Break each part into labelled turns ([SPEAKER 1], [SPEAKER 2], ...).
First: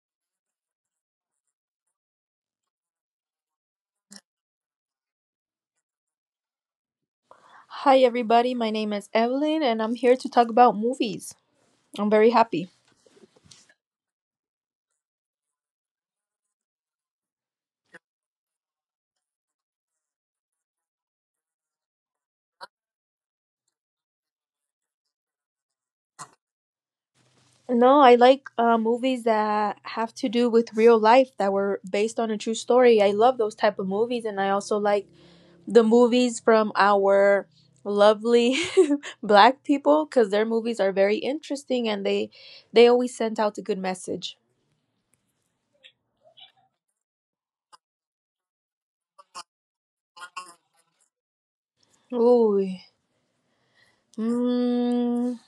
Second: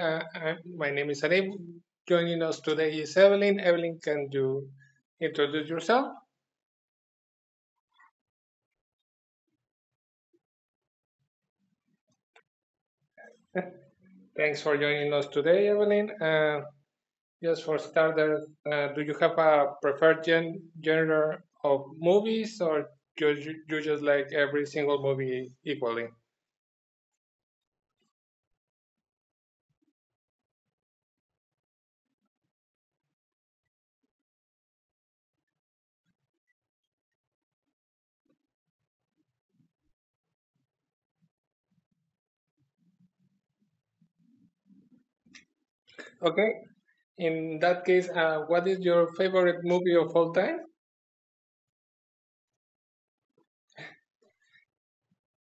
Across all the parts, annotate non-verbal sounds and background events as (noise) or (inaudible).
[SPEAKER 1] My name is Arif. Joining us today is Evelyn. Evelyn, can you introduce yourself?
[SPEAKER 2] Hi, everybody. My name is Evelyn, and I'm here to talk about movies. I'm very happy.
[SPEAKER 1] Thanks for joining us today, Evelyn. Just for starters, do you have a preferred genre of movies or you just like every single movie equally?
[SPEAKER 2] No, I like movies that have to do with real life that were based on a true story. I love those type of movies, and I also like the movies from our lovely (laughs) black people because their movies are very interesting and they always send out a good message.
[SPEAKER 1] Okay, in that case, what is your favorite movie of all time?
[SPEAKER 2] Ooh, mm,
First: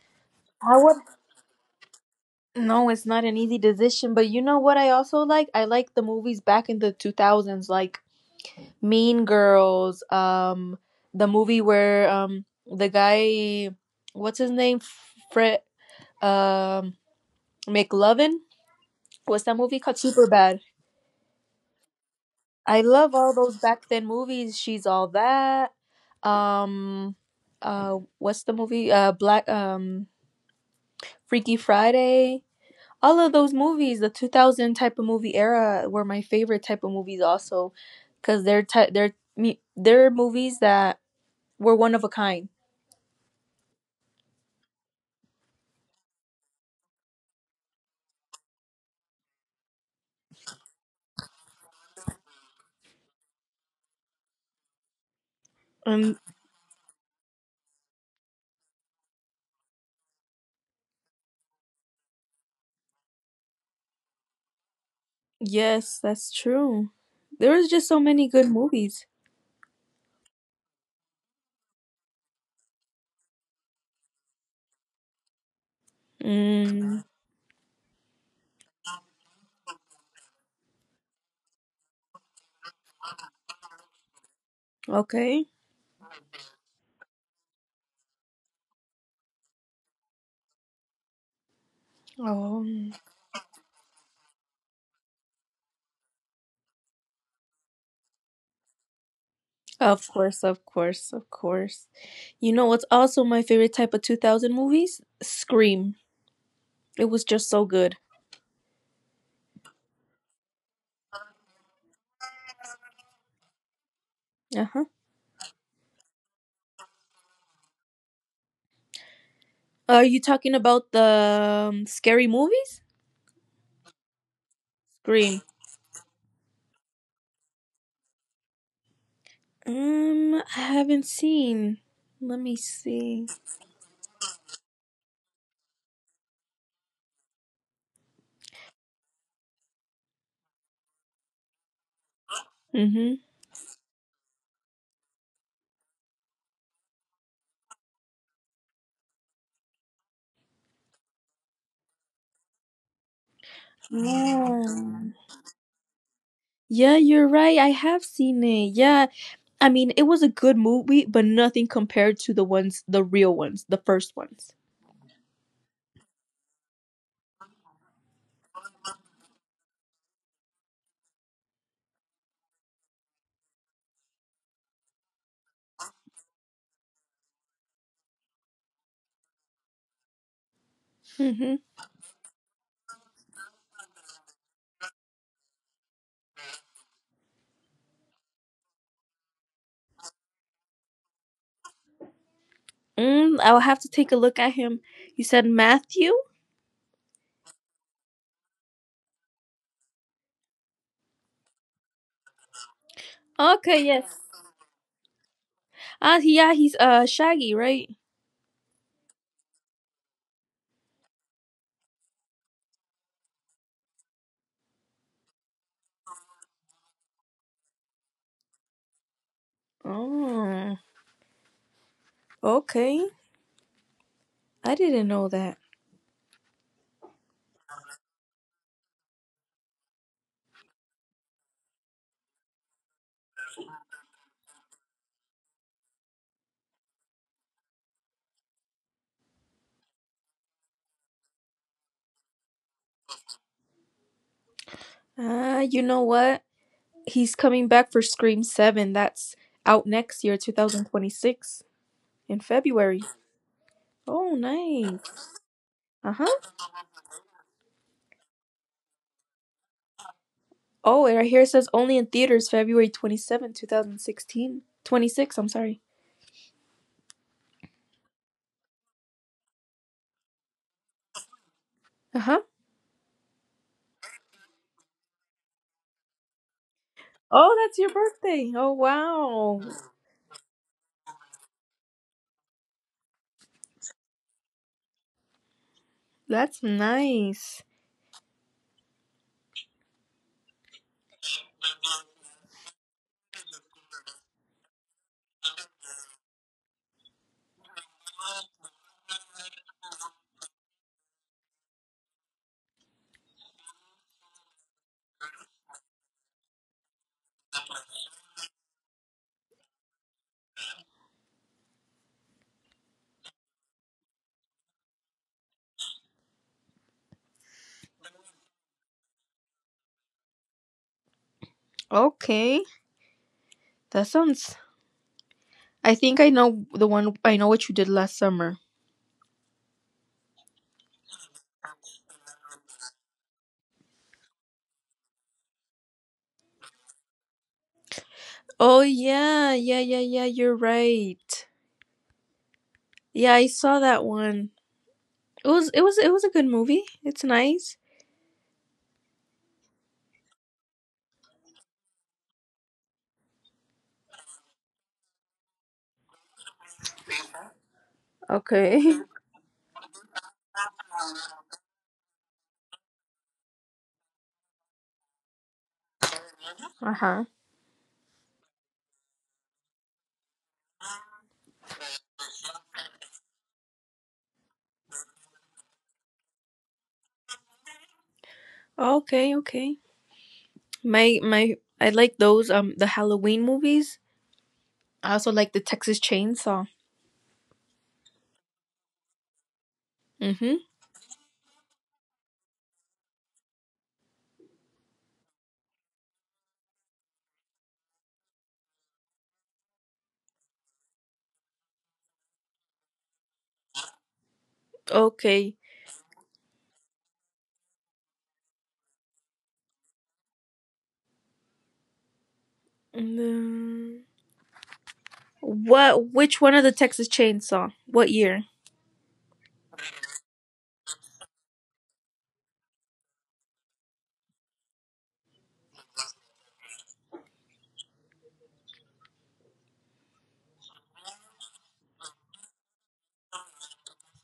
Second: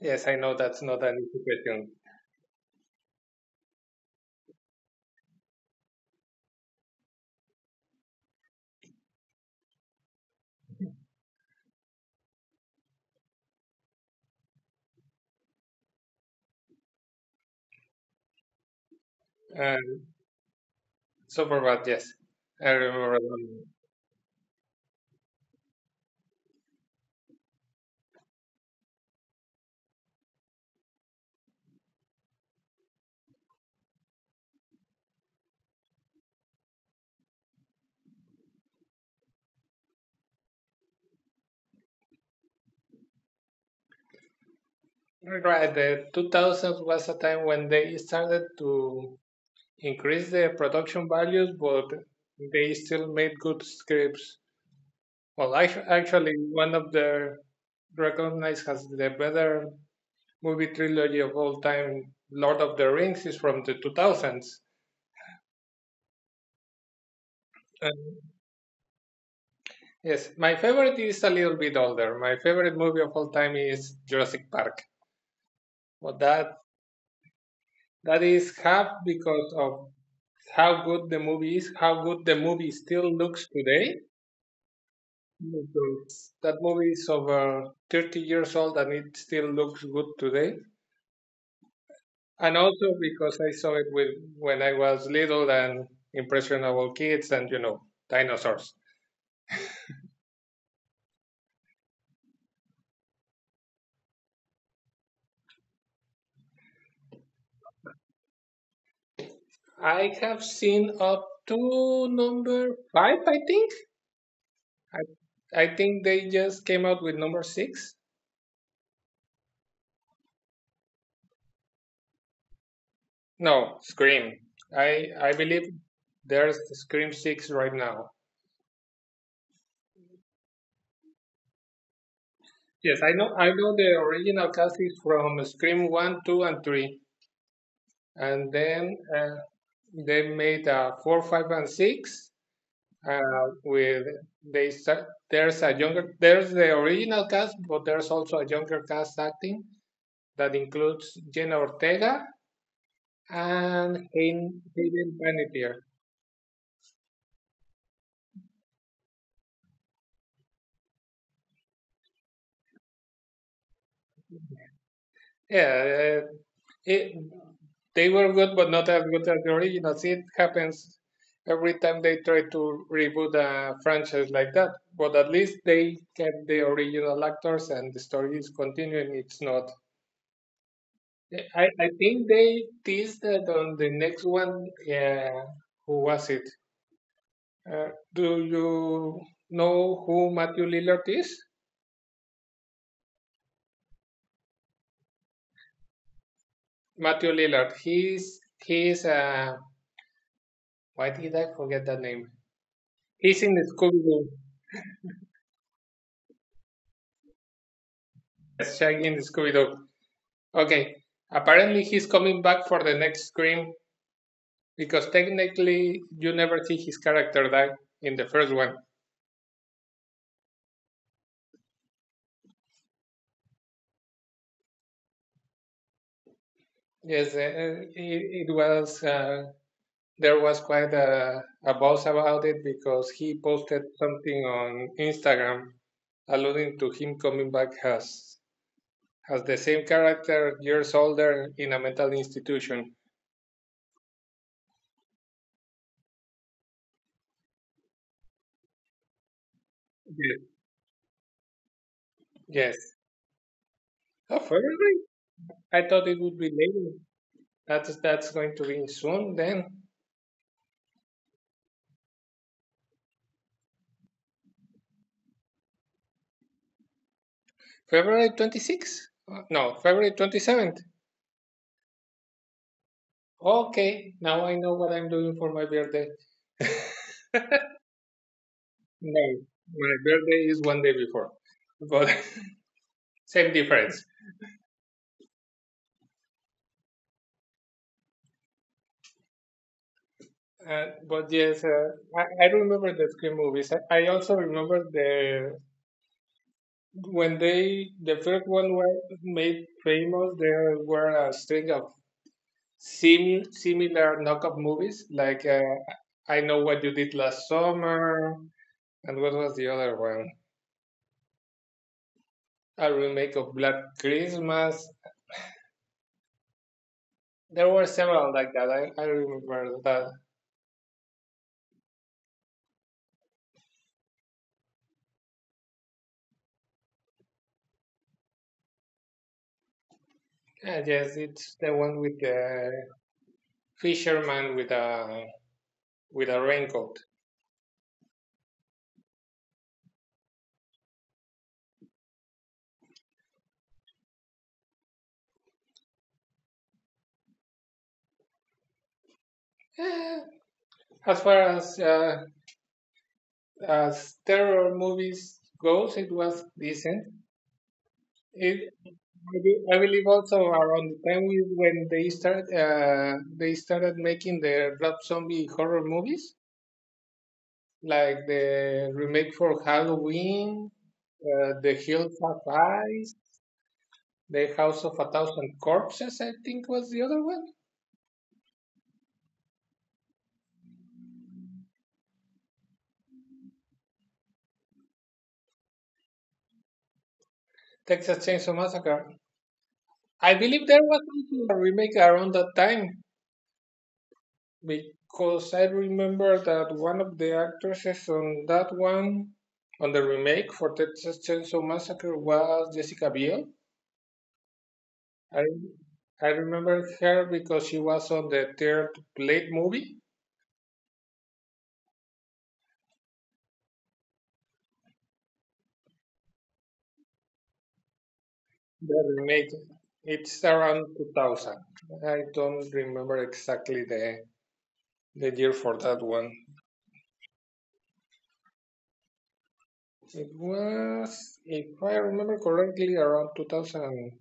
[SPEAKER 1] Yes, I know that's
[SPEAKER 2] how
[SPEAKER 1] not an easy question.
[SPEAKER 2] no, it's not an easy decision, but you know what I also like? I like the movies back in the 2000s, like Mean Girls. The movie where the guy, what's his name? Fred, um McLovin? What's that movie called?
[SPEAKER 1] Um,
[SPEAKER 2] Superbad.
[SPEAKER 1] Super bad, yes. I
[SPEAKER 2] I love
[SPEAKER 1] remember
[SPEAKER 2] all those
[SPEAKER 1] that.
[SPEAKER 2] back then movies. She's all that. Um what's the movie? Black Freaky Friday. All of those movies, the 2000 type of movie era, were my favorite type of movies also, because they're ty- they're mu- they're movies that were one of a kind.
[SPEAKER 1] Right, the 2000s was a time when they started to increase the production values, but they still made good scripts. Well,
[SPEAKER 2] Um,
[SPEAKER 1] actually, one of their recognized as the better movie trilogy of all time, Lord of the Rings, is from the 2000s.
[SPEAKER 2] yes, that's true. There was just so
[SPEAKER 1] And
[SPEAKER 2] many good movies.
[SPEAKER 1] yes, my favorite is a little bit older. My favorite movie of all time is Jurassic Park. But that
[SPEAKER 2] Mm,
[SPEAKER 1] that is half because of how good the movie is, how good the movie still looks today.
[SPEAKER 2] okay.
[SPEAKER 1] Because that movie is over 30 years old and it still looks good today. And
[SPEAKER 2] Um,
[SPEAKER 1] also because I saw it with when I was little and impressionable kids and you know dinosaurs.
[SPEAKER 2] of course, of course, of course. You know what's also my favorite type of 2000 movies? Scream. It was just so good.
[SPEAKER 1] I have seen up to number five, I think.
[SPEAKER 2] Uh huh.
[SPEAKER 1] I think they just came out with number six.
[SPEAKER 2] Are you talking about the scary movies?
[SPEAKER 1] No, Scream. I
[SPEAKER 2] Scream.
[SPEAKER 1] believe there's Scream six right now.
[SPEAKER 2] I haven't seen. Let me
[SPEAKER 1] Yes, I
[SPEAKER 2] see.
[SPEAKER 1] know. I know the original cast is from Scream One, Two, and Three, and then they made Four, Five, and Six.
[SPEAKER 2] Mm-hmm.
[SPEAKER 1] Uh, with there's a younger there's the original cast, but there's also a younger cast acting that includes Jenna Ortega and
[SPEAKER 2] Yeah.
[SPEAKER 1] Hayden Panettiere.
[SPEAKER 2] Yeah, you're right. I have seen it. Yeah. I mean, it was a good movie, but nothing compared to the ones, the real ones, the first ones.
[SPEAKER 1] Yeah, uh, it, they were good, but not as good as the originals. It happens every time they try to reboot a franchise like that. But at least they kept the original actors, and the story is continuing. It's not.
[SPEAKER 2] Mm-hmm.
[SPEAKER 1] I think they teased that on the next one. Yeah, who was it? Do you know who Matthew Lillard is?
[SPEAKER 2] I'll have to take a look at him. You said Matthew?
[SPEAKER 1] Matthew Lillard. He's why did I forget that name? He's in
[SPEAKER 2] Okay,
[SPEAKER 1] Scooby
[SPEAKER 2] yes.
[SPEAKER 1] Doo.
[SPEAKER 2] Ah, yeah, he's Shaggy, right?
[SPEAKER 1] Shaggy and Scooby Doo. Okay, apparently he's coming back for the next Scream because technically you never see his character die in the first one.
[SPEAKER 2] Oh, okay. I didn't know that.
[SPEAKER 1] Yes, it, it was. There was quite a buzz about it because he posted something on Instagram alluding to him coming back as the same character years older in a mental institution.
[SPEAKER 2] Ah, you know what? He's coming back for Scream 7. That's out next
[SPEAKER 1] Yes.
[SPEAKER 2] year, 2026, in
[SPEAKER 1] Yes.
[SPEAKER 2] February. Oh,
[SPEAKER 1] Oh, really?
[SPEAKER 2] nice.
[SPEAKER 1] I thought
[SPEAKER 2] Uh
[SPEAKER 1] it would be
[SPEAKER 2] huh.
[SPEAKER 1] later. That's going to be soon then.
[SPEAKER 2] Oh, and right here it says only in theaters February 27, 2016. 26, I'm sorry.
[SPEAKER 1] February 26th? No, February 27th.
[SPEAKER 2] Uh huh.
[SPEAKER 1] Okay, now I know what I'm doing for my birthday.
[SPEAKER 2] Oh, that's your birthday. Oh,
[SPEAKER 1] No,
[SPEAKER 2] wow.
[SPEAKER 1] my birthday is one day before, but (laughs) same difference.
[SPEAKER 2] That's nice.
[SPEAKER 1] Uh, but yes, uh, I remember the Scream movies. I also remember the when they the first one were made famous. There were a string of similar knockoff movies like I Know What You Did Last Summer, and what was the other one? A remake of Black Christmas. There were several like that. I remember that.
[SPEAKER 2] Okay. That sounds. I think I know the one. I know what you did last summer.
[SPEAKER 1] Ah, yes, it's the one with the fisherman with a raincoat.
[SPEAKER 2] Oh, yeah. Yeah, yeah, yeah. You're right. Yeah, I saw that one. It was a good movie. It's nice.
[SPEAKER 1] Eh, as far as terror movies goes, it was decent. It,
[SPEAKER 2] Okay. (laughs)
[SPEAKER 1] I believe also around the time we, when they started making the Rob Zombie horror movies,
[SPEAKER 2] Uh huh.
[SPEAKER 1] like the remake for Halloween, The Hills Have Eyes, The House of a Thousand Corpses, I think was the other one,
[SPEAKER 2] Okay, okay. My I like those the Halloween movies. I also like the Texas Chainsaw.
[SPEAKER 1] Texas Chainsaw Massacre. I
[SPEAKER 2] Mhm.
[SPEAKER 1] believe there was also a remake around that time because I remember that one of the actresses on that one, on the remake for Texas Chainsaw Massacre, was Jessica Biel. I
[SPEAKER 2] Okay.
[SPEAKER 1] I remember her because she was on the third Blade movie.
[SPEAKER 2] Mm, What which one of the Texas Chainsaw? What year?
[SPEAKER 1] They're it's around 2000. I don't remember exactly the year for that one. It was, if I remember correctly, around 2003.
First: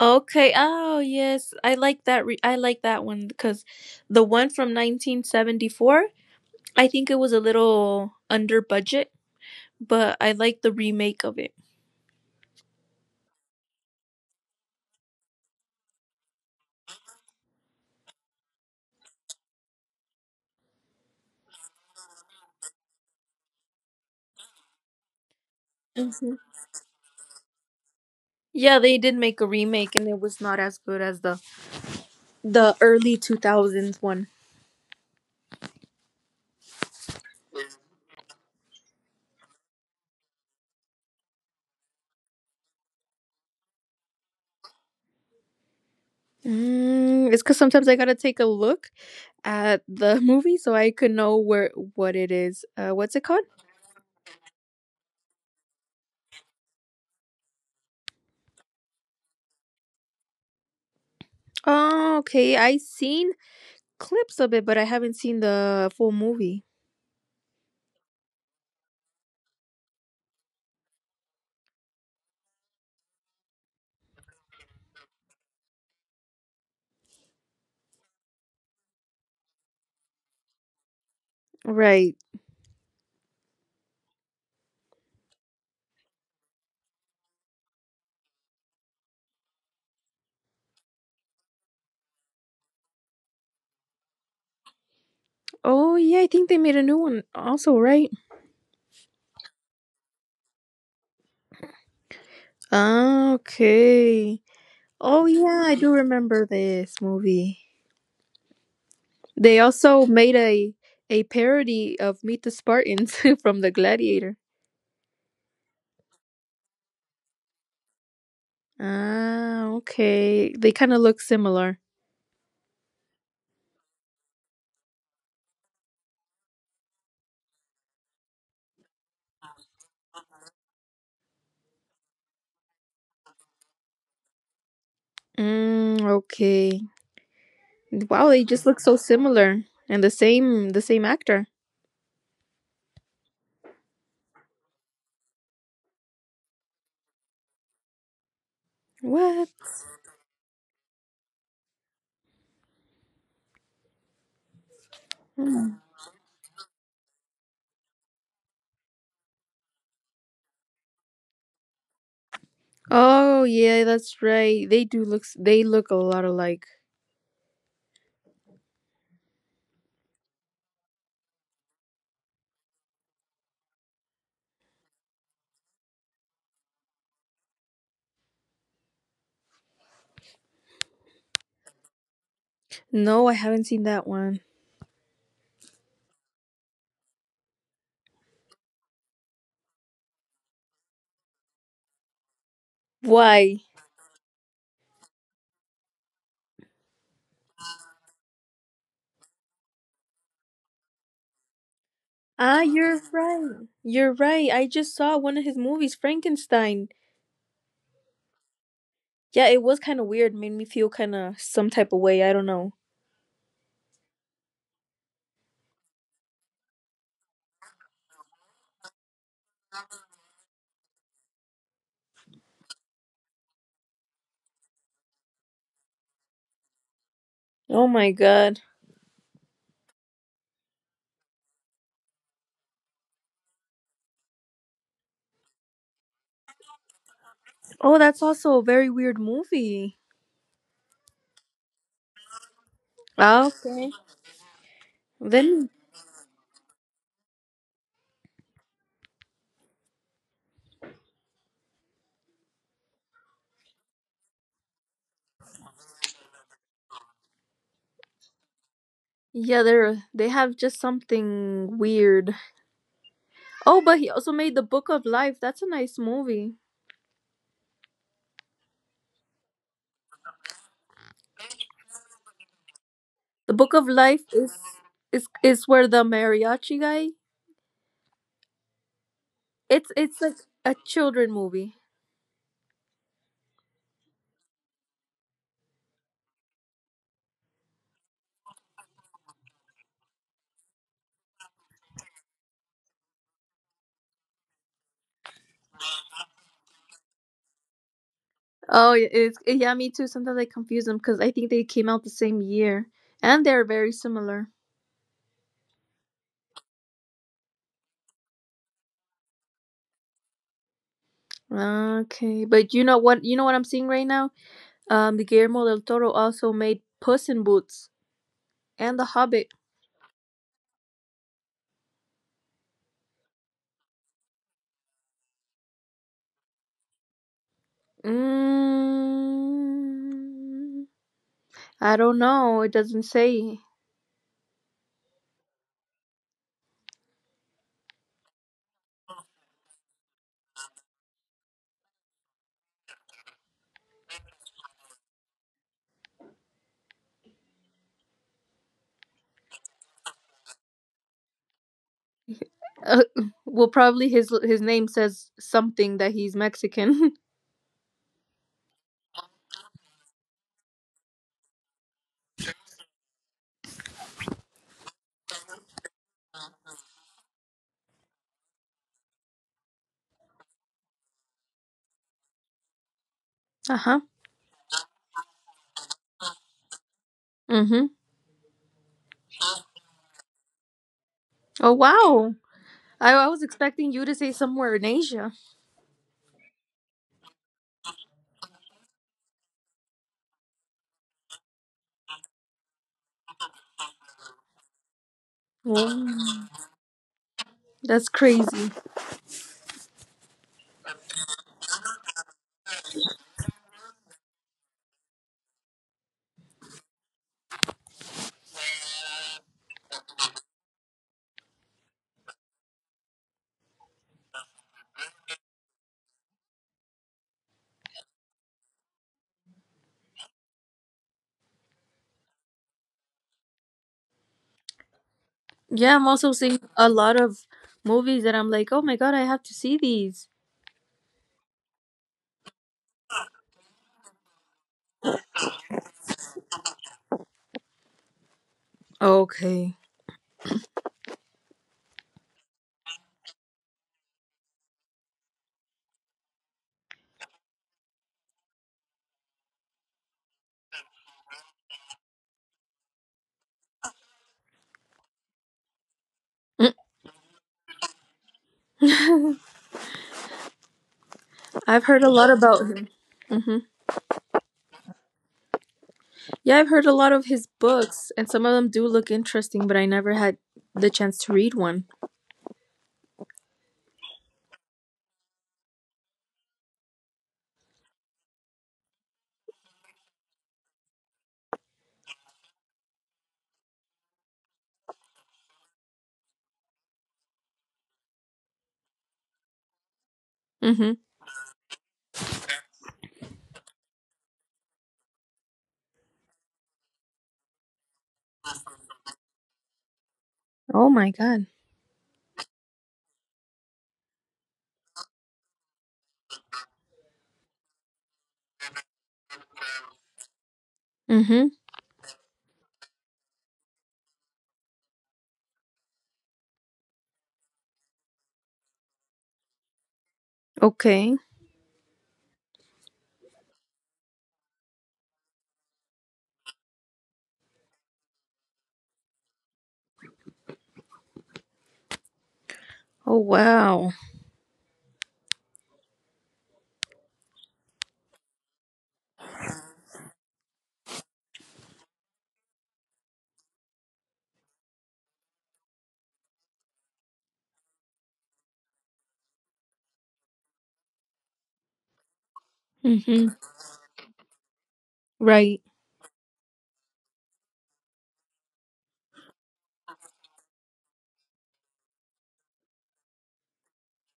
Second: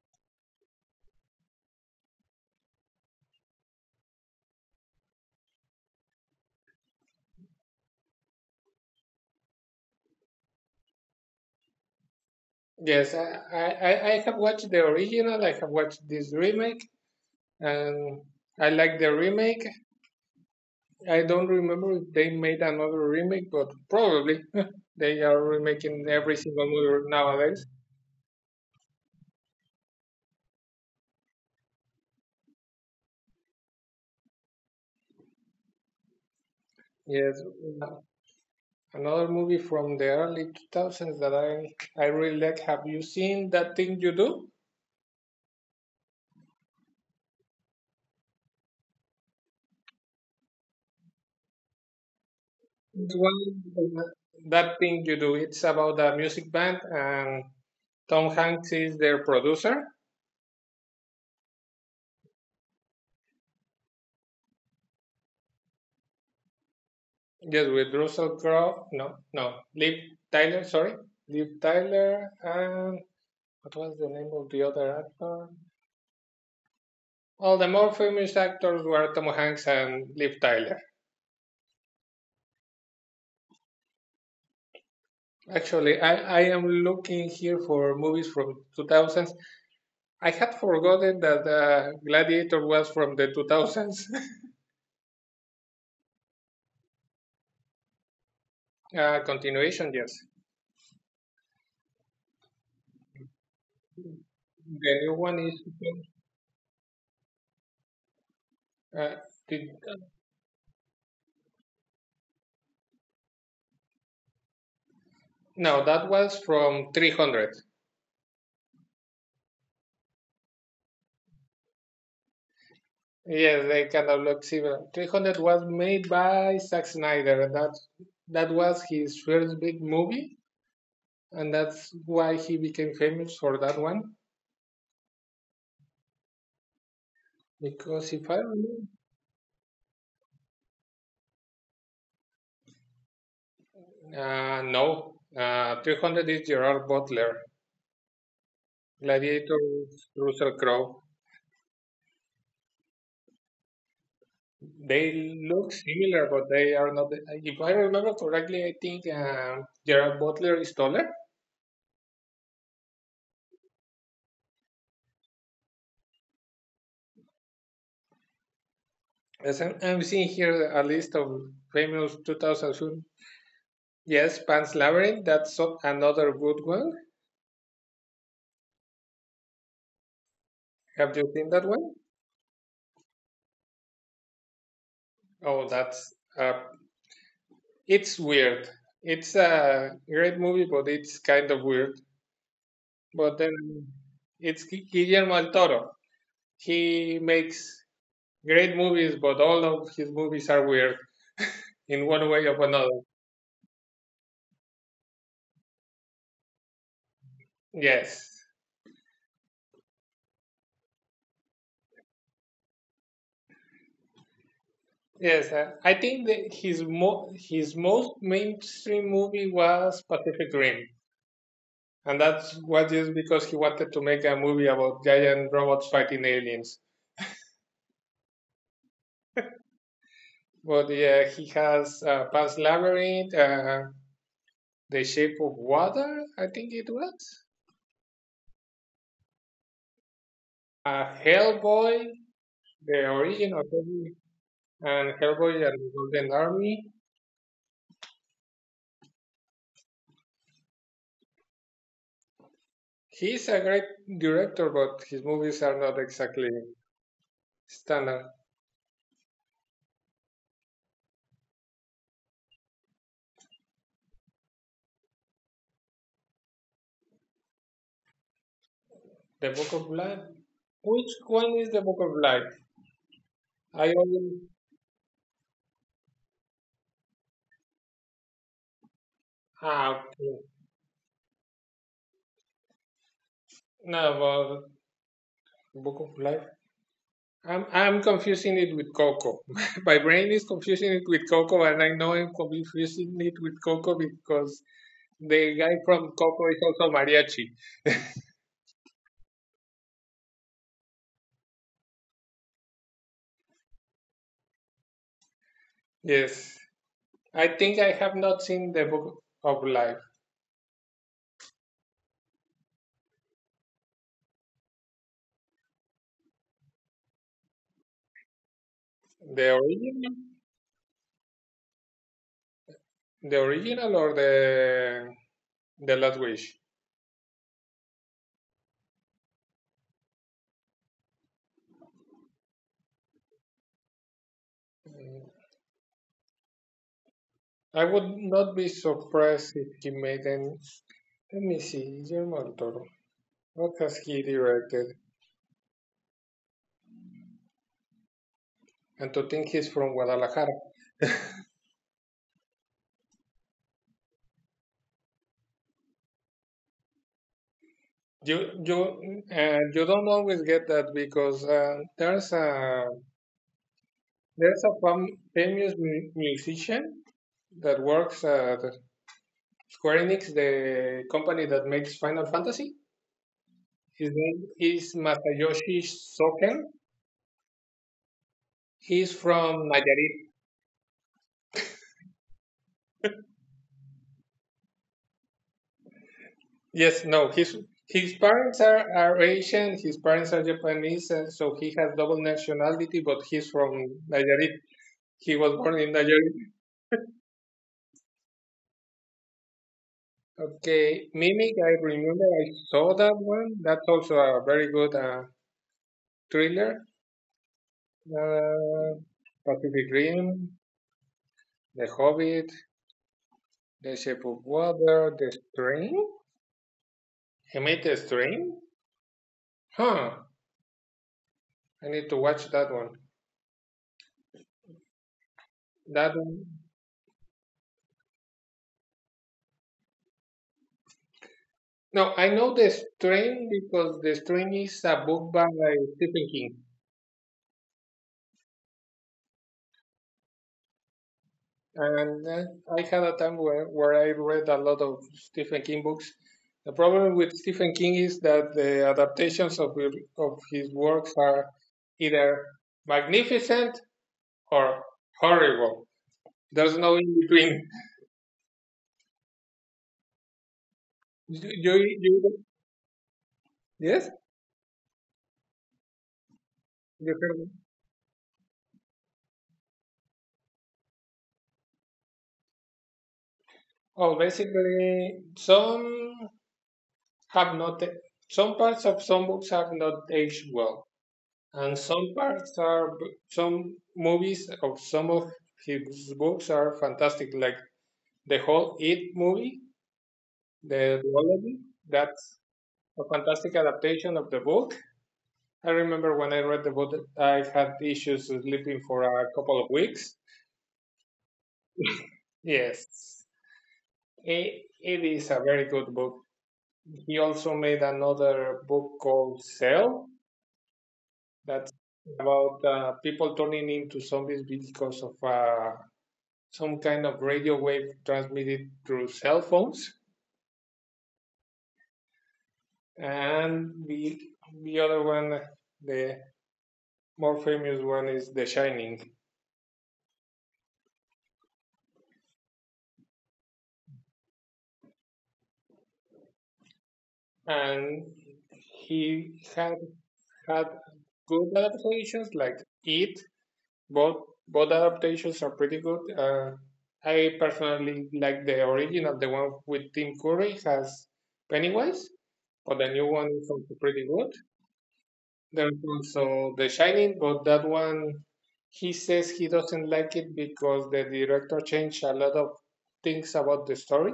[SPEAKER 2] Okay. Oh, yes. I like that one because the one from 1974, I think it was a little under budget, but I like the remake of it.
[SPEAKER 1] Yes, I have watched the original, I have watched this remake, and I like the remake. I don't remember if they made another remake, but probably (laughs) they are remaking
[SPEAKER 2] Mhm.
[SPEAKER 1] every single movie nowadays.
[SPEAKER 2] Yeah, they did make a remake, and it was not as good as the early 2000s one.
[SPEAKER 1] Yes, another movie from the early 2000s that I really like. Have you seen That Thing You Do?
[SPEAKER 2] It's because sometimes I gotta take a look at the (laughs) movie so I could know where what it is.
[SPEAKER 1] The
[SPEAKER 2] What's it called?
[SPEAKER 1] one That Thing You Do. It's about a music band and Tom Hanks is their producer.
[SPEAKER 2] Oh, okay. I seen clips of it, but I haven't seen the full movie.
[SPEAKER 1] Yes, with Russell Crowe. No, no. Liv Tyler, sorry. Liv Tyler and what was the name of the other actor? Well, the more famous actors were Tom Hanks and Liv Tyler.
[SPEAKER 2] Right.
[SPEAKER 1] Actually, I am looking here for movies from 2000. I had forgotten that Gladiator was from the 2000s.
[SPEAKER 2] Oh yeah, I think they made a new one also. Right.
[SPEAKER 1] (laughs) Continuation, yes.
[SPEAKER 2] Ah, okay.
[SPEAKER 1] The new
[SPEAKER 2] Oh
[SPEAKER 1] one is.
[SPEAKER 2] yeah, I do remember this movie.
[SPEAKER 1] Uh,
[SPEAKER 2] They
[SPEAKER 1] did,
[SPEAKER 2] also made a parody of Meet the Spartans (laughs) from the Gladiator.
[SPEAKER 1] no, that was from 300.
[SPEAKER 2] Ah, okay. They kind of look similar.
[SPEAKER 1] Yes, they kind of look similar. 300 was made by Zack Snyder. That was his first big movie, and that's why he became famous for that one.
[SPEAKER 2] Mm, okay.
[SPEAKER 1] Because
[SPEAKER 2] Wow,
[SPEAKER 1] if I
[SPEAKER 2] they just look
[SPEAKER 1] remember.
[SPEAKER 2] so similar, and the same actor.
[SPEAKER 1] No, 300 is Gerard Butler.
[SPEAKER 2] What?
[SPEAKER 1] Gladiator is Russell Crowe. They
[SPEAKER 2] Hmm.
[SPEAKER 1] look similar, but they are not. If I remember correctly, I think Gerard Butler is taller.
[SPEAKER 2] Oh, yeah, that's right. They do they look a lot alike.
[SPEAKER 1] As I'm seeing here a list of famous 2000 films. Yes, Pan's Labyrinth. Another good one. Have you seen that one?
[SPEAKER 2] No, I haven't seen that one.
[SPEAKER 1] Oh, that's uh, it's weird. It's a great movie, but it's kind of weird. But then
[SPEAKER 2] Why?
[SPEAKER 1] it's Guillermo del Toro. He makes great movies, but all of his movies are weird in one
[SPEAKER 2] Ah,
[SPEAKER 1] way or
[SPEAKER 2] you're
[SPEAKER 1] another.
[SPEAKER 2] right. You're right. I just saw one of his movies, Frankenstein.
[SPEAKER 1] Yes,
[SPEAKER 2] Yeah, it was kind of weird. Made me feel kind of some type of way. I don't know.
[SPEAKER 1] yes. I think that his most mainstream movie was Pacific Rim, and that's was just because he wanted to make a movie about giant robots fighting aliens.
[SPEAKER 2] Oh my god.
[SPEAKER 1] But yeah, he has Pan's Labyrinth, The Shape of Water, I think it was,
[SPEAKER 2] Oh, that's also a very weird movie.
[SPEAKER 1] Hellboy, The
[SPEAKER 2] Ah,
[SPEAKER 1] Origin of
[SPEAKER 2] okay.
[SPEAKER 1] Evil, and Hellboy
[SPEAKER 2] Then
[SPEAKER 1] and the Golden Army. He's a great director, but his movies are not exactly standard.
[SPEAKER 2] yeah, they have just something weird. Oh, but he also made the Book of Life. That's a nice movie.
[SPEAKER 1] The Book of Blood? Which one is the Book of Life?
[SPEAKER 2] The Book of
[SPEAKER 1] I
[SPEAKER 2] Life
[SPEAKER 1] only
[SPEAKER 2] is where the mariachi guy. It's
[SPEAKER 1] ah,
[SPEAKER 2] it's like
[SPEAKER 1] okay.
[SPEAKER 2] a children movie.
[SPEAKER 1] No, well, Book of Life. I'm confusing it with Coco. (laughs) My brain is confusing it with Coco, and I know I'm confusing it with Coco because the guy from Coco is also mariachi.
[SPEAKER 2] Oh, yeah, it's yeah, me too. Sometimes I confuse them because I think they came out the same year and they're very similar.
[SPEAKER 1] Yes, I think I have not seen the Book of Life,
[SPEAKER 2] Okay, but you know what? You know what I'm seeing right now. Guillermo del Toro also made Puss in Boots and The Hobbit.
[SPEAKER 1] the original, the original or the Last Wish.
[SPEAKER 2] Mm. I don't know. It doesn't say.
[SPEAKER 1] I would not be surprised if he made an. Let me see, Guillermo del Toro. What has he directed? And to think he's from Guadalajara.
[SPEAKER 2] Uh, (laughs) well, probably his name says something that he's Mexican.
[SPEAKER 1] You don't always get that because there's a famous musician that works at Square Enix, the company that makes Final Fantasy.
[SPEAKER 2] (laughs) Uh huh.
[SPEAKER 1] His name is Masayoshi Soken.
[SPEAKER 2] Mm hmm.
[SPEAKER 1] He's from Nayarit.
[SPEAKER 2] Oh wow. I was expecting you to say somewhere in Asia.
[SPEAKER 1] Yes, no, his parents are Asian, his parents are Japanese, and so he has double nationality, but he's from Nayarit. He was born in
[SPEAKER 2] Wow.
[SPEAKER 1] Nayarit.
[SPEAKER 2] That's crazy.
[SPEAKER 1] Okay, Mimic, I remember I saw that one. That's also a very good thriller. Uh, Pacific Rim, The Hobbit, The Shape of Water, The Strain. He made The Strain? Huh, I need to watch that one.
[SPEAKER 2] Yeah, I'm
[SPEAKER 1] That
[SPEAKER 2] also seeing
[SPEAKER 1] one
[SPEAKER 2] a lot of movies that I'm like, oh my god, I have to see these.
[SPEAKER 1] No, I know The Strain because The Strain is a book by Stephen King.
[SPEAKER 2] Okay.
[SPEAKER 1] And I had a time where I read a lot of Stephen King books. The problem with Stephen King is that the adaptations of his works are either magnificent or horrible.
[SPEAKER 2] Mm,
[SPEAKER 1] There's no in between.
[SPEAKER 2] I've
[SPEAKER 1] You,
[SPEAKER 2] heard a
[SPEAKER 1] you,
[SPEAKER 2] lot
[SPEAKER 1] you,
[SPEAKER 2] about him. Hmm.
[SPEAKER 1] yes?
[SPEAKER 2] Yeah, I've heard a lot of
[SPEAKER 1] You
[SPEAKER 2] his
[SPEAKER 1] heard me?
[SPEAKER 2] books, and some of them do look interesting, but I never had the chance to read one.
[SPEAKER 1] Oh, basically, some have not, some parts of some books have not aged well. And some movies or some of his books are fantastic, like the whole It movie, the
[SPEAKER 2] Mm-hmm.
[SPEAKER 1] duology. That's a fantastic adaptation of the book. I remember when I read the book, I had issues sleeping for a couple of weeks.
[SPEAKER 2] Oh my god.
[SPEAKER 1] Yes, it is a very good book. He also made another book called Cell,
[SPEAKER 2] Mm-hmm.
[SPEAKER 1] that's about people turning into zombies because of a some kind of radio wave transmitted through cell phones.
[SPEAKER 2] Okay.
[SPEAKER 1] And the other one, the more famous one, is The Shining.
[SPEAKER 2] Oh wow.
[SPEAKER 1] And he had good adaptations like It. Both both adaptations are pretty good. I personally like the original, the one with Tim Curry has Pennywise, but the new one
[SPEAKER 2] Mm-hmm.
[SPEAKER 1] is also pretty good.
[SPEAKER 2] Right.
[SPEAKER 1] There's also The Shining, but that one, he says he doesn't like it because the director changed a lot of things about the story.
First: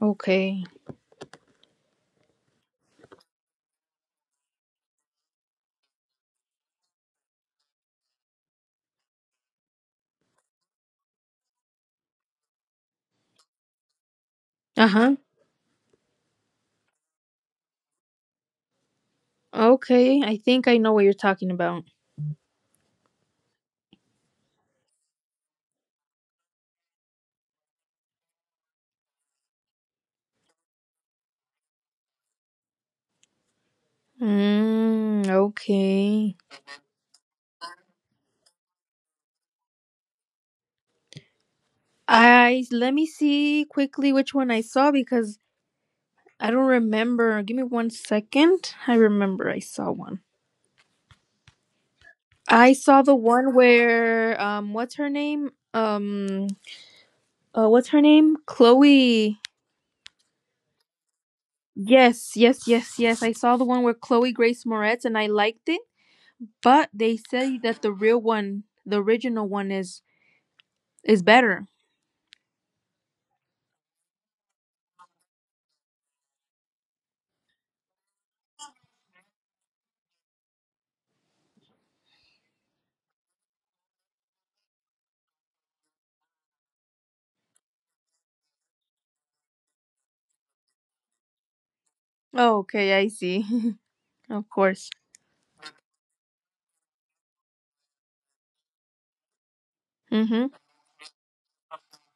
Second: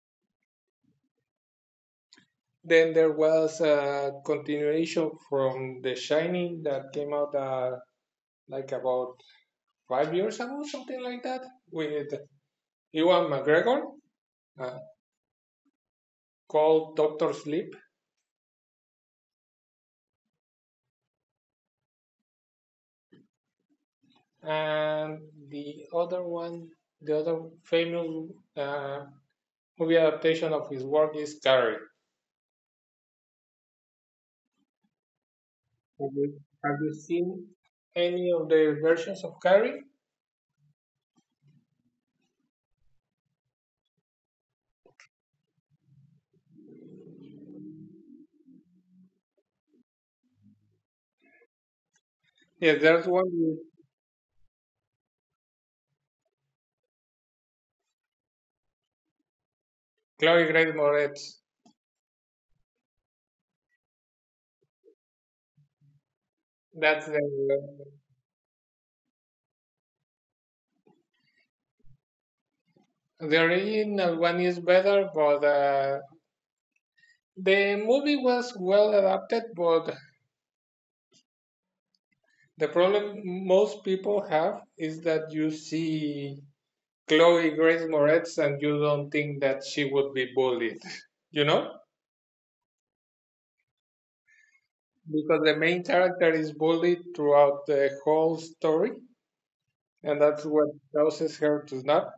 [SPEAKER 2] Okay.
[SPEAKER 1] Then there was a continuation from The Shining that came out like about 5 years ago, something like that, with Ewan McGregor uh,
[SPEAKER 2] Uh huh.
[SPEAKER 1] called Doctor Sleep.
[SPEAKER 2] Okay. I think I know what you're talking about.
[SPEAKER 1] And the other one, the other famous uh, movie adaptation of his work is Carrie.
[SPEAKER 2] Mm, okay.
[SPEAKER 1] Have you seen any of the versions of Carrie?
[SPEAKER 2] I Let me see quickly which one I saw, because I don't remember. Give me 1 second. I remember I saw one.
[SPEAKER 1] Yes,
[SPEAKER 2] I
[SPEAKER 1] there's
[SPEAKER 2] saw
[SPEAKER 1] one
[SPEAKER 2] the
[SPEAKER 1] with
[SPEAKER 2] one where what's her name? What's her name? Chloe.
[SPEAKER 1] Chloe Grace Moretz.
[SPEAKER 2] Yes, yes, yes, yes. I saw the one where Chloe Grace Moretz, and I liked it. But
[SPEAKER 1] That's
[SPEAKER 2] they say that the real one, the original one, is better.
[SPEAKER 1] the original one is better, but the movie was well adapted. But the problem most people have is that you see Chloe Grace Moretz and you don't think that she would be bullied, (laughs) you know,
[SPEAKER 2] Oh, okay, I see. (laughs) Of course.
[SPEAKER 1] because the main character is bullied throughout the whole story and that's
[SPEAKER 2] Mhm.
[SPEAKER 1] what causes her to snap.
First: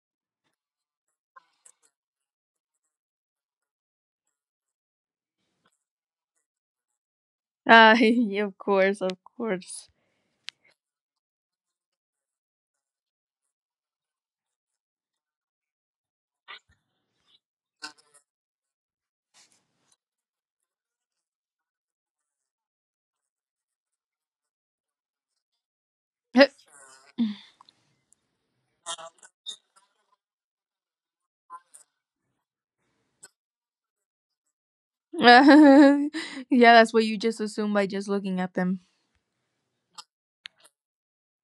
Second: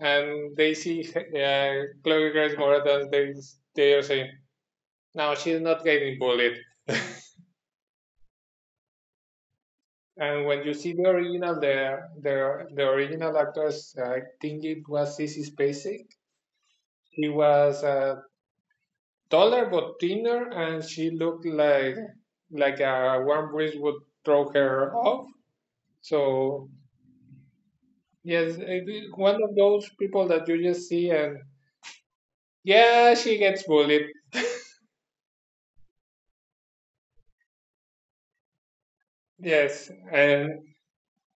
[SPEAKER 1] And they see Chloe Grace Moretz, they are saying, "No, she's not getting bullied."
[SPEAKER 2] Uh, (laughs) of course, of course.
[SPEAKER 1] And when you see the original, the original actress, I think it was Sissy Spacek. She was taller but thinner, and she looked like a warm breeze would throw her off.
[SPEAKER 2] (laughs) Yeah,
[SPEAKER 1] So yes, it is one of those people that you just see, and yeah, she gets bullied.
[SPEAKER 2] that's what you just assume by just looking at them.
[SPEAKER 1] Yes, and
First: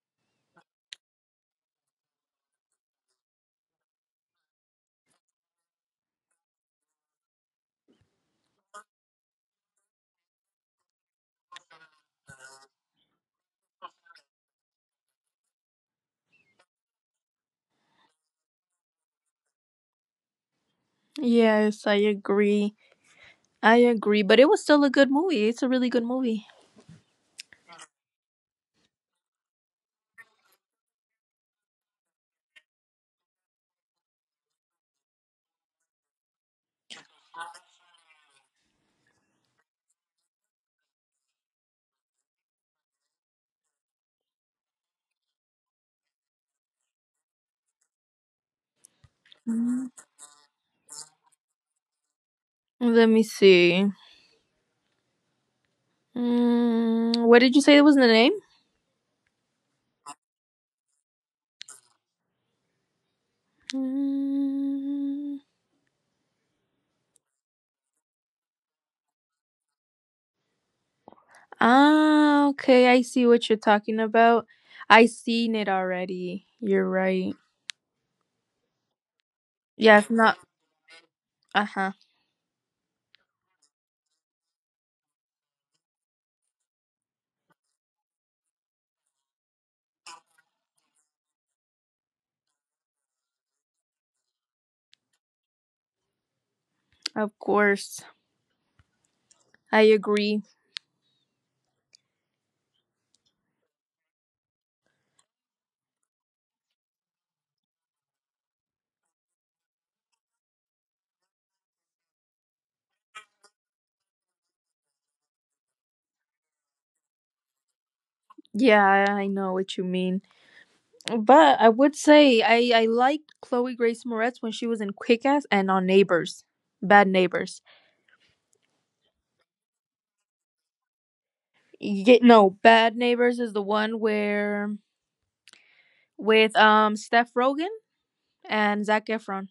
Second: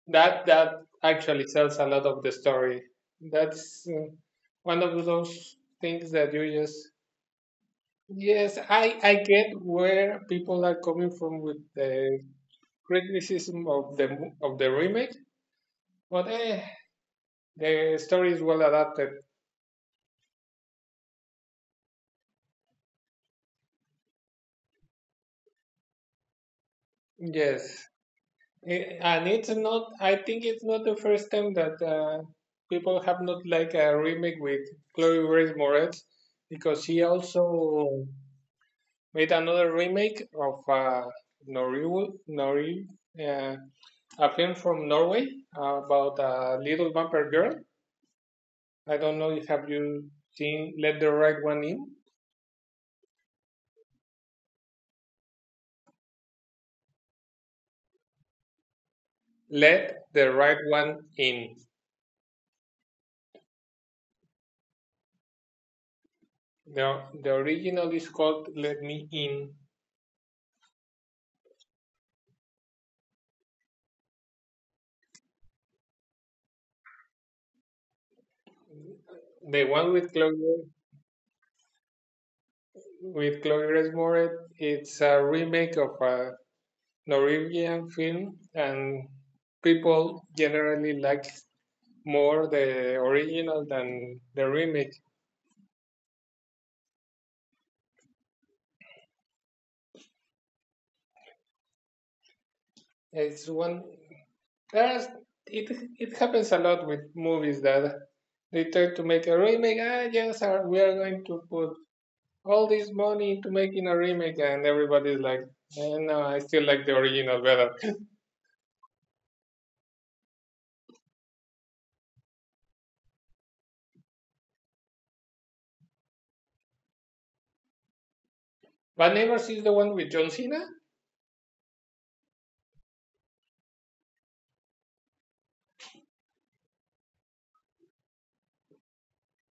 [SPEAKER 1] that actually tells a lot of the story. That's one of those things that you just, yes, I get where people are coming from with the criticism of the of the remake, but the story is well adapted.
[SPEAKER 2] Yes, I agree. I agree, but it was still a good movie. It's a really good movie.
[SPEAKER 1] Yes. And it's not. I think it's not the first time that people have not liked a remake with Chloe Grace Moretz, because she also made another remake of Nori, uh, a film from Norway about a little vampire girl. I don't know if, have
[SPEAKER 2] Mm,
[SPEAKER 1] you seen Let the Right One In?
[SPEAKER 2] Let me see. What did you say was the name?
[SPEAKER 1] Let the Right One In.
[SPEAKER 2] Mm,
[SPEAKER 1] The original is called Let Me In.
[SPEAKER 2] Ah, okay. I see what you're talking about. I seen it already. You're right.
[SPEAKER 1] The one
[SPEAKER 2] Yeah,
[SPEAKER 1] with
[SPEAKER 2] it's not.
[SPEAKER 1] Chloe,
[SPEAKER 2] Uh huh.
[SPEAKER 1] with Chloe Grace Moretz, it's a remake of a Norwegian film, and people generally like more the original than the remake.
[SPEAKER 2] Of course. I agree.
[SPEAKER 1] It's one there's it It happens a lot with movies that they try to make a remake. Ah, yes, we are going to put all this money into making a remake, and everybody's like, no, I still like the original better. (laughs)
[SPEAKER 2] Yeah, I know what you mean. But I would say I liked Chloe Grace Moretz when she was in Quick Ass and on Neighbors. Bad Neighbors.
[SPEAKER 1] But never sees the one with John Cena.
[SPEAKER 2] No, Bad Neighbors is the one where with Steph Rogan and Zac Efron,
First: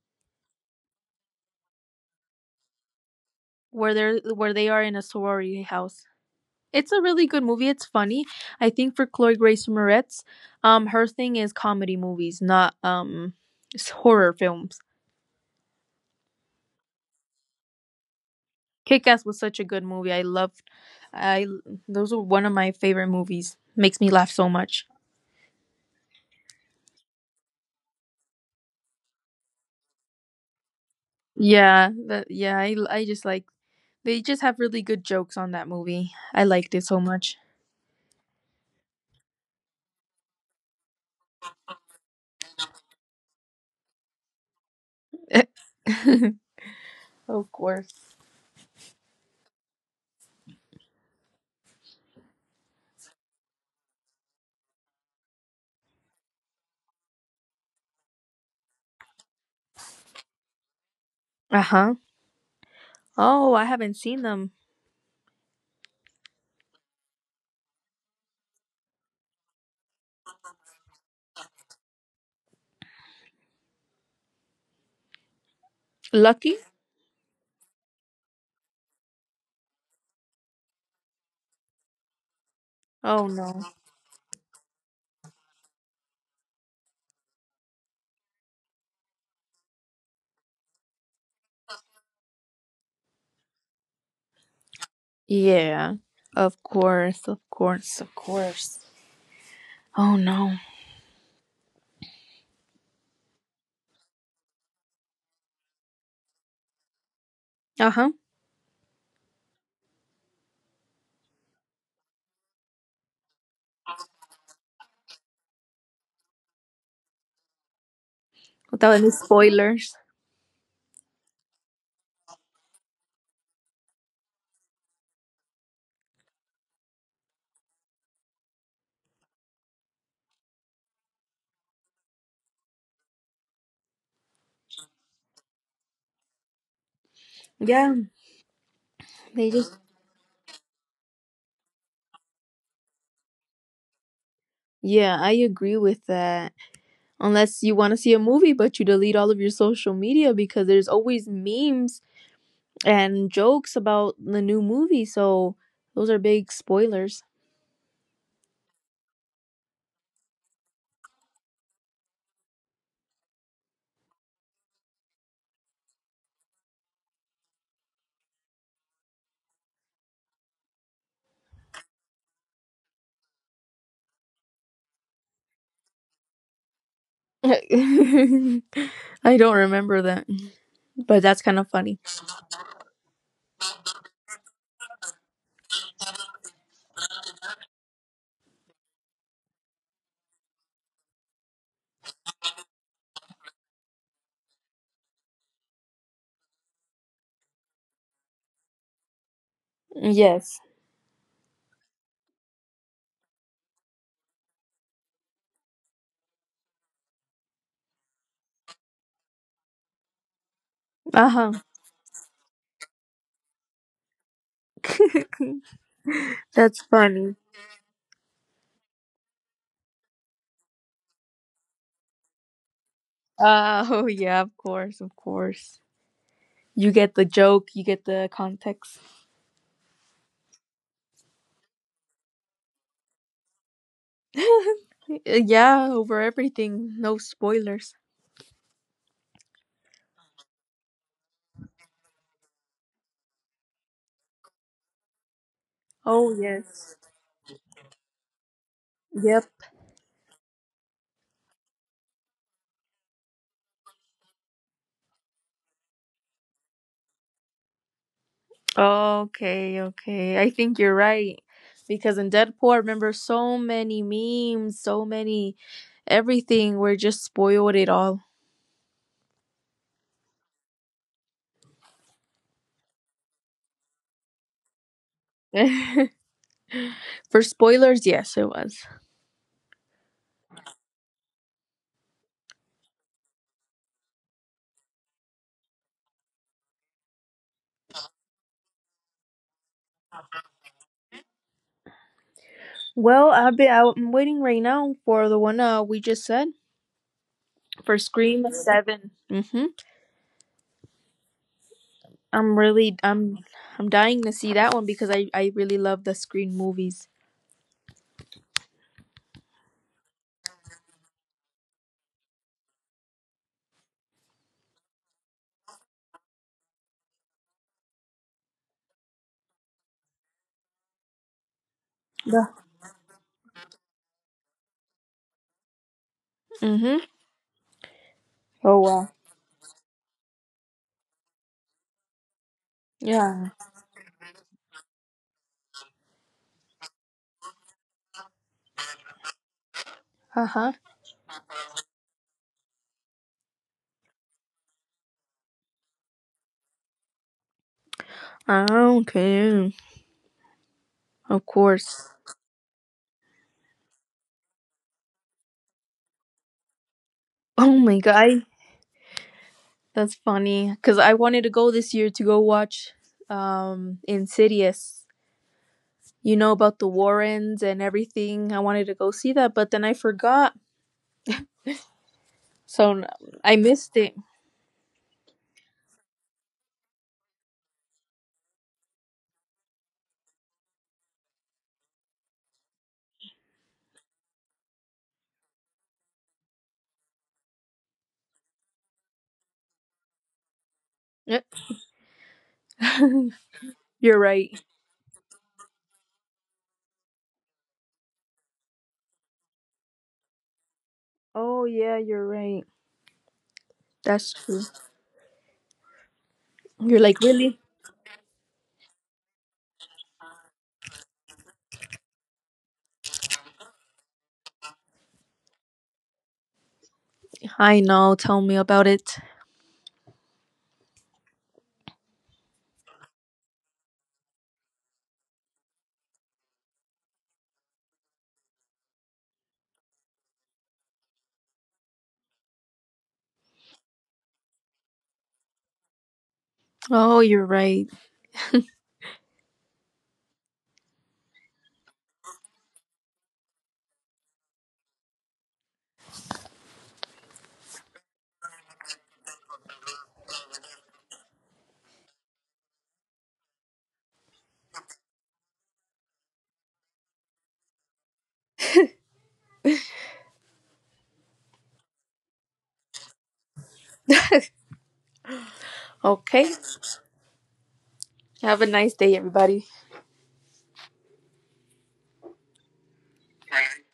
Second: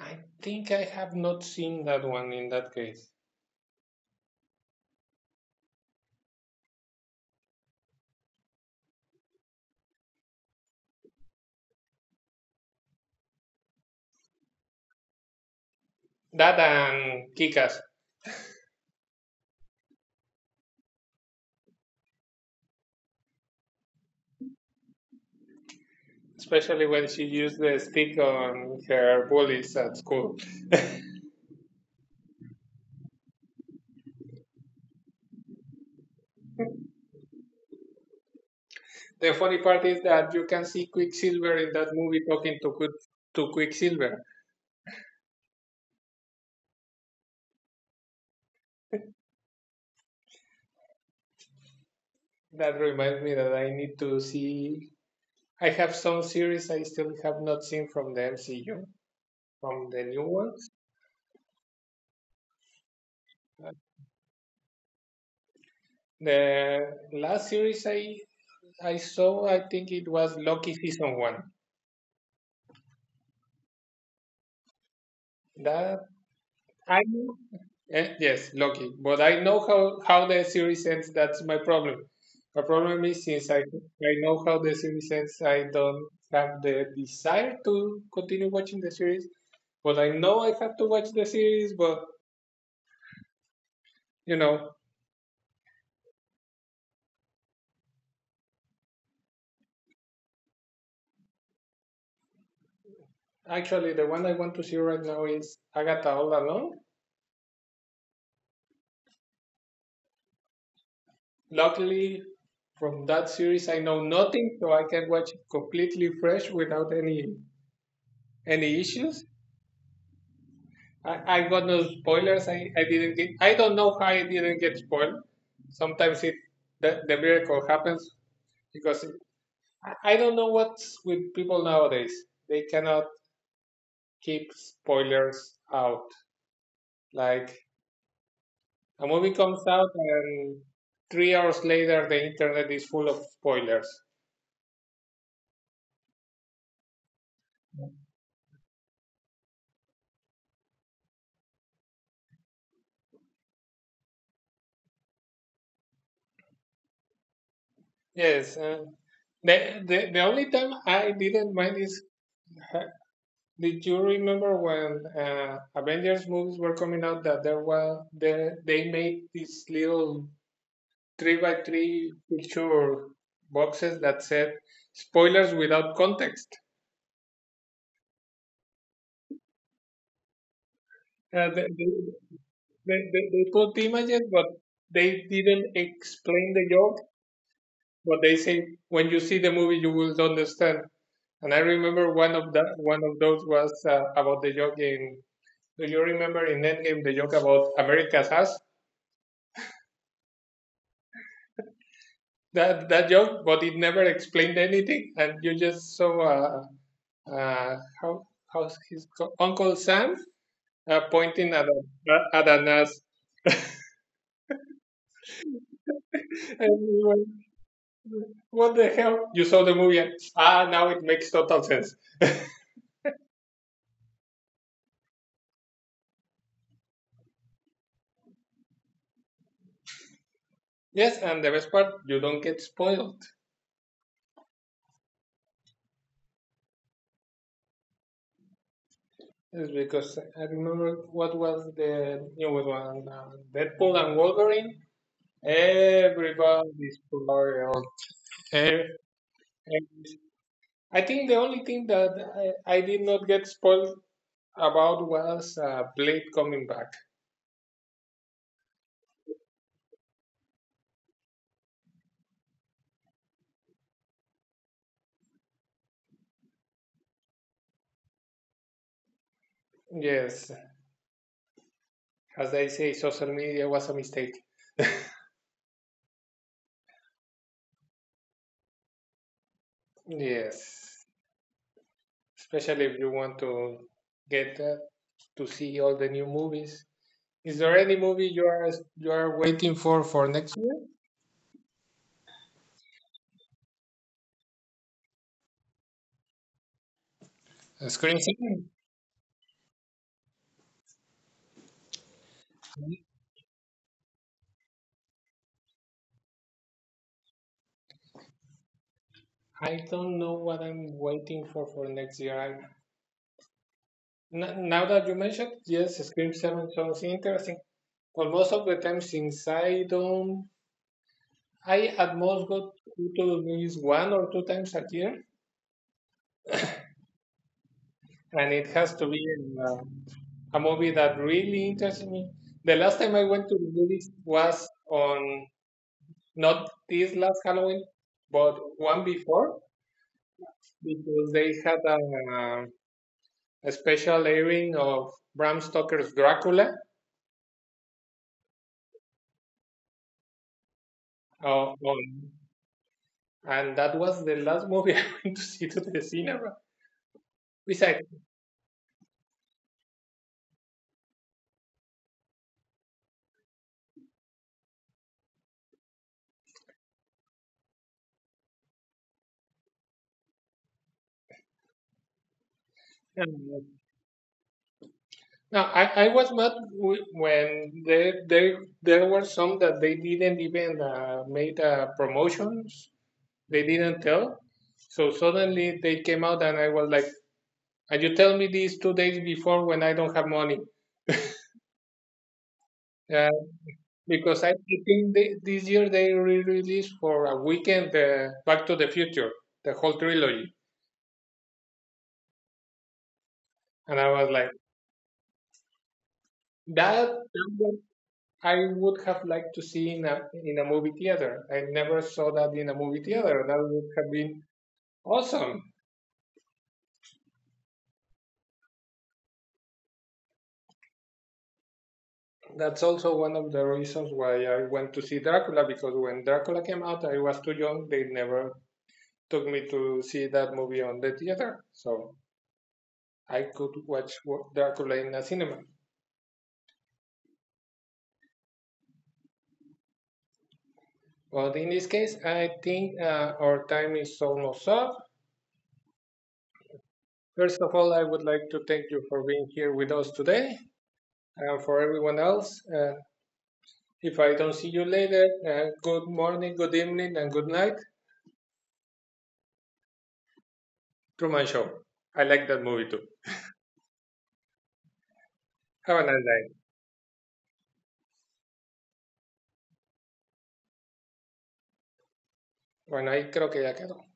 [SPEAKER 1] I think I have not seen that one in that case.
[SPEAKER 2] where they are in a sorority house. It's a really good movie. It's funny. I think for Chloe Grace Moretz, her thing is comedy movies, not horror films.
[SPEAKER 1] That and Kikas,
[SPEAKER 2] Kick Ass was such a good movie. I loved. I Those were one of my favorite movies. Makes me laugh so much.
[SPEAKER 1] especially when she used the stick on her bullies at school.
[SPEAKER 2] Yeah, that, yeah. I just like they just have really good jokes on that movie. I liked it so much.
[SPEAKER 1] The funny part is that you can see Quicksilver in that movie talking to Qu to Quicksilver.
[SPEAKER 2] (laughs) Of course.
[SPEAKER 1] That reminds me that I need to see. I have some series I still have not seen from the MCU, from the new ones.
[SPEAKER 2] Uh huh. Oh, I haven't seen them.
[SPEAKER 1] The last series I saw, I think it was Loki season 1. That,
[SPEAKER 2] Lucky?
[SPEAKER 1] I know. Yes, lucky. But I know how the series ends. That's my problem. My problem is,
[SPEAKER 2] Oh
[SPEAKER 1] since I
[SPEAKER 2] no.
[SPEAKER 1] I know how the series ends, I don't have the desire to continue watching the series. But I know I have to watch the series. But you know,
[SPEAKER 2] Yeah. Of course. Of course. Of course. Oh no.
[SPEAKER 1] actually, the one I want to see right now is Agatha All Along.
[SPEAKER 2] Uh huh.
[SPEAKER 1] Luckily, from that series, I know nothing, so I can watch it completely fresh without any
[SPEAKER 2] Without any
[SPEAKER 1] issues.
[SPEAKER 2] spoilers.
[SPEAKER 1] I, I got no spoilers. I didn't get. I don't know how I didn't get spoiled. Sometimes the miracle happens, because it, I don't know what's with people nowadays. They cannot keep spoilers out. Like,
[SPEAKER 2] Yeah.
[SPEAKER 1] a movie
[SPEAKER 2] They
[SPEAKER 1] comes
[SPEAKER 2] just.
[SPEAKER 1] out and three hours later the internet is full of spoilers.
[SPEAKER 2] Yeah, I agree with that. Unless you want to see a movie, but you delete all of your social media because there's always memes and jokes about the new movie. So those are big spoilers.
[SPEAKER 1] Yes. The only time I didn't mind is, uh, did you remember when Avengers movies were coming out, that there was, they made these little 3x3 picture boxes that said spoilers without context?
[SPEAKER 2] (laughs) I don't remember that, but that's
[SPEAKER 1] Uh, they,
[SPEAKER 2] kind of
[SPEAKER 1] they,
[SPEAKER 2] funny.
[SPEAKER 1] they put images, but they didn't explain the joke. But they say, when you see the movie, you will understand. And I remember one of those was about the joke in. Do you remember in Endgame the joke about America's ass?
[SPEAKER 2] Yes.
[SPEAKER 1] That that joke, but it never explained anything, and you just saw how Uncle Sam pointing
[SPEAKER 2] Uh
[SPEAKER 1] at at a nurse,
[SPEAKER 2] huh. (laughs)
[SPEAKER 1] and
[SPEAKER 2] That's
[SPEAKER 1] you went,
[SPEAKER 2] funny.
[SPEAKER 1] what the hell? You saw the movie, and, ah, now it makes total sense. (laughs)
[SPEAKER 2] Oh, yeah, of course, of course. You get the joke, you get the context.
[SPEAKER 1] Yes, and the best part, you don't get spoiled.
[SPEAKER 2] (laughs) Yeah, over everything. No spoilers.
[SPEAKER 1] It's because I remember what was the you one, Deadpool and Wolverine.
[SPEAKER 2] Oh, yes.
[SPEAKER 1] Everybody's spoiled. Every
[SPEAKER 2] Yep.
[SPEAKER 1] I think the only thing that I did not get spoiled about was Blade coming back.
[SPEAKER 2] Okay, okay. I think you're right. Because in Deadpool, I remember so many memes, so many everything were just spoiled it all.
[SPEAKER 1] Yes, as I say, social media was a mistake.
[SPEAKER 2] (laughs) For spoilers, yes, it was.
[SPEAKER 1] Yes, especially if you want to get to see all the new movies. Is there any movie you are, you are waiting for next year?
[SPEAKER 2] Well, I'm waiting right now for the one, we just said, for
[SPEAKER 1] Scream
[SPEAKER 2] Scream
[SPEAKER 1] Seven.
[SPEAKER 2] 7. Mm-hmm. I'm really I'm dying to see that one because I really love the Scream movies.
[SPEAKER 1] I don't know what I'm waiting for next year. N- now that you mentioned, yes, Scream 7 sounds interesting. Well, most of the time, since I don't, I at
[SPEAKER 2] Yeah.
[SPEAKER 1] most go to movies one or two times a year,
[SPEAKER 2] Mhm.
[SPEAKER 1] and it
[SPEAKER 2] Oh
[SPEAKER 1] has
[SPEAKER 2] wow.
[SPEAKER 1] to be in, a movie that really interests me. The last time I
[SPEAKER 2] Yeah.
[SPEAKER 1] went to the movies was on, not this last Halloween, but one before,
[SPEAKER 2] Uh huh.
[SPEAKER 1] because they had a special airing of Bram Stoker's Dracula,
[SPEAKER 2] I don't care. Of
[SPEAKER 1] uh,
[SPEAKER 2] course.
[SPEAKER 1] on, and that was the last movie (laughs) I went to see to the cinema.
[SPEAKER 2] Oh my
[SPEAKER 1] Besides,
[SPEAKER 2] god, that's funny. Cause I wanted to go this year to go watch Insidious. You know about the Warrens and everything. I wanted to go see that, but then I forgot, so I
[SPEAKER 1] um,
[SPEAKER 2] missed it.
[SPEAKER 1] no, I was mad when there were some that they didn't even made promotions. They didn't tell. So suddenly they came out and I was like, and you tell me this two days before when I don't have money.
[SPEAKER 2] Yep,
[SPEAKER 1] Uh,
[SPEAKER 2] you're
[SPEAKER 1] because
[SPEAKER 2] right.
[SPEAKER 1] I think this year they re-released for a weekend Back to the Future, the whole trilogy.
[SPEAKER 2] Oh yeah, you're right.
[SPEAKER 1] And I was
[SPEAKER 2] That's
[SPEAKER 1] like,
[SPEAKER 2] true. You're
[SPEAKER 1] that
[SPEAKER 2] like really?
[SPEAKER 1] I would have liked to see in a movie theater. I never saw that in a movie theater. That would have been awesome.
[SPEAKER 2] I know. Tell me about it.
[SPEAKER 1] That's also one of the reasons why I went to see Dracula, because when Dracula came out, I was too young. They never took me to see that movie on the theater, so I could watch Dracula in a cinema.
[SPEAKER 2] Oh, you're right.
[SPEAKER 1] But in this case, I think our time is almost up. First of all, I would like to thank you for being here with us today, and for everyone else. If I don't see you later, good morning, good evening, and good night. Truman Show. I like that movie too. Have a nice day.
[SPEAKER 2] Okay. Have a nice day, everybody.
[SPEAKER 1] Bueno, ahí creo que ya quedó.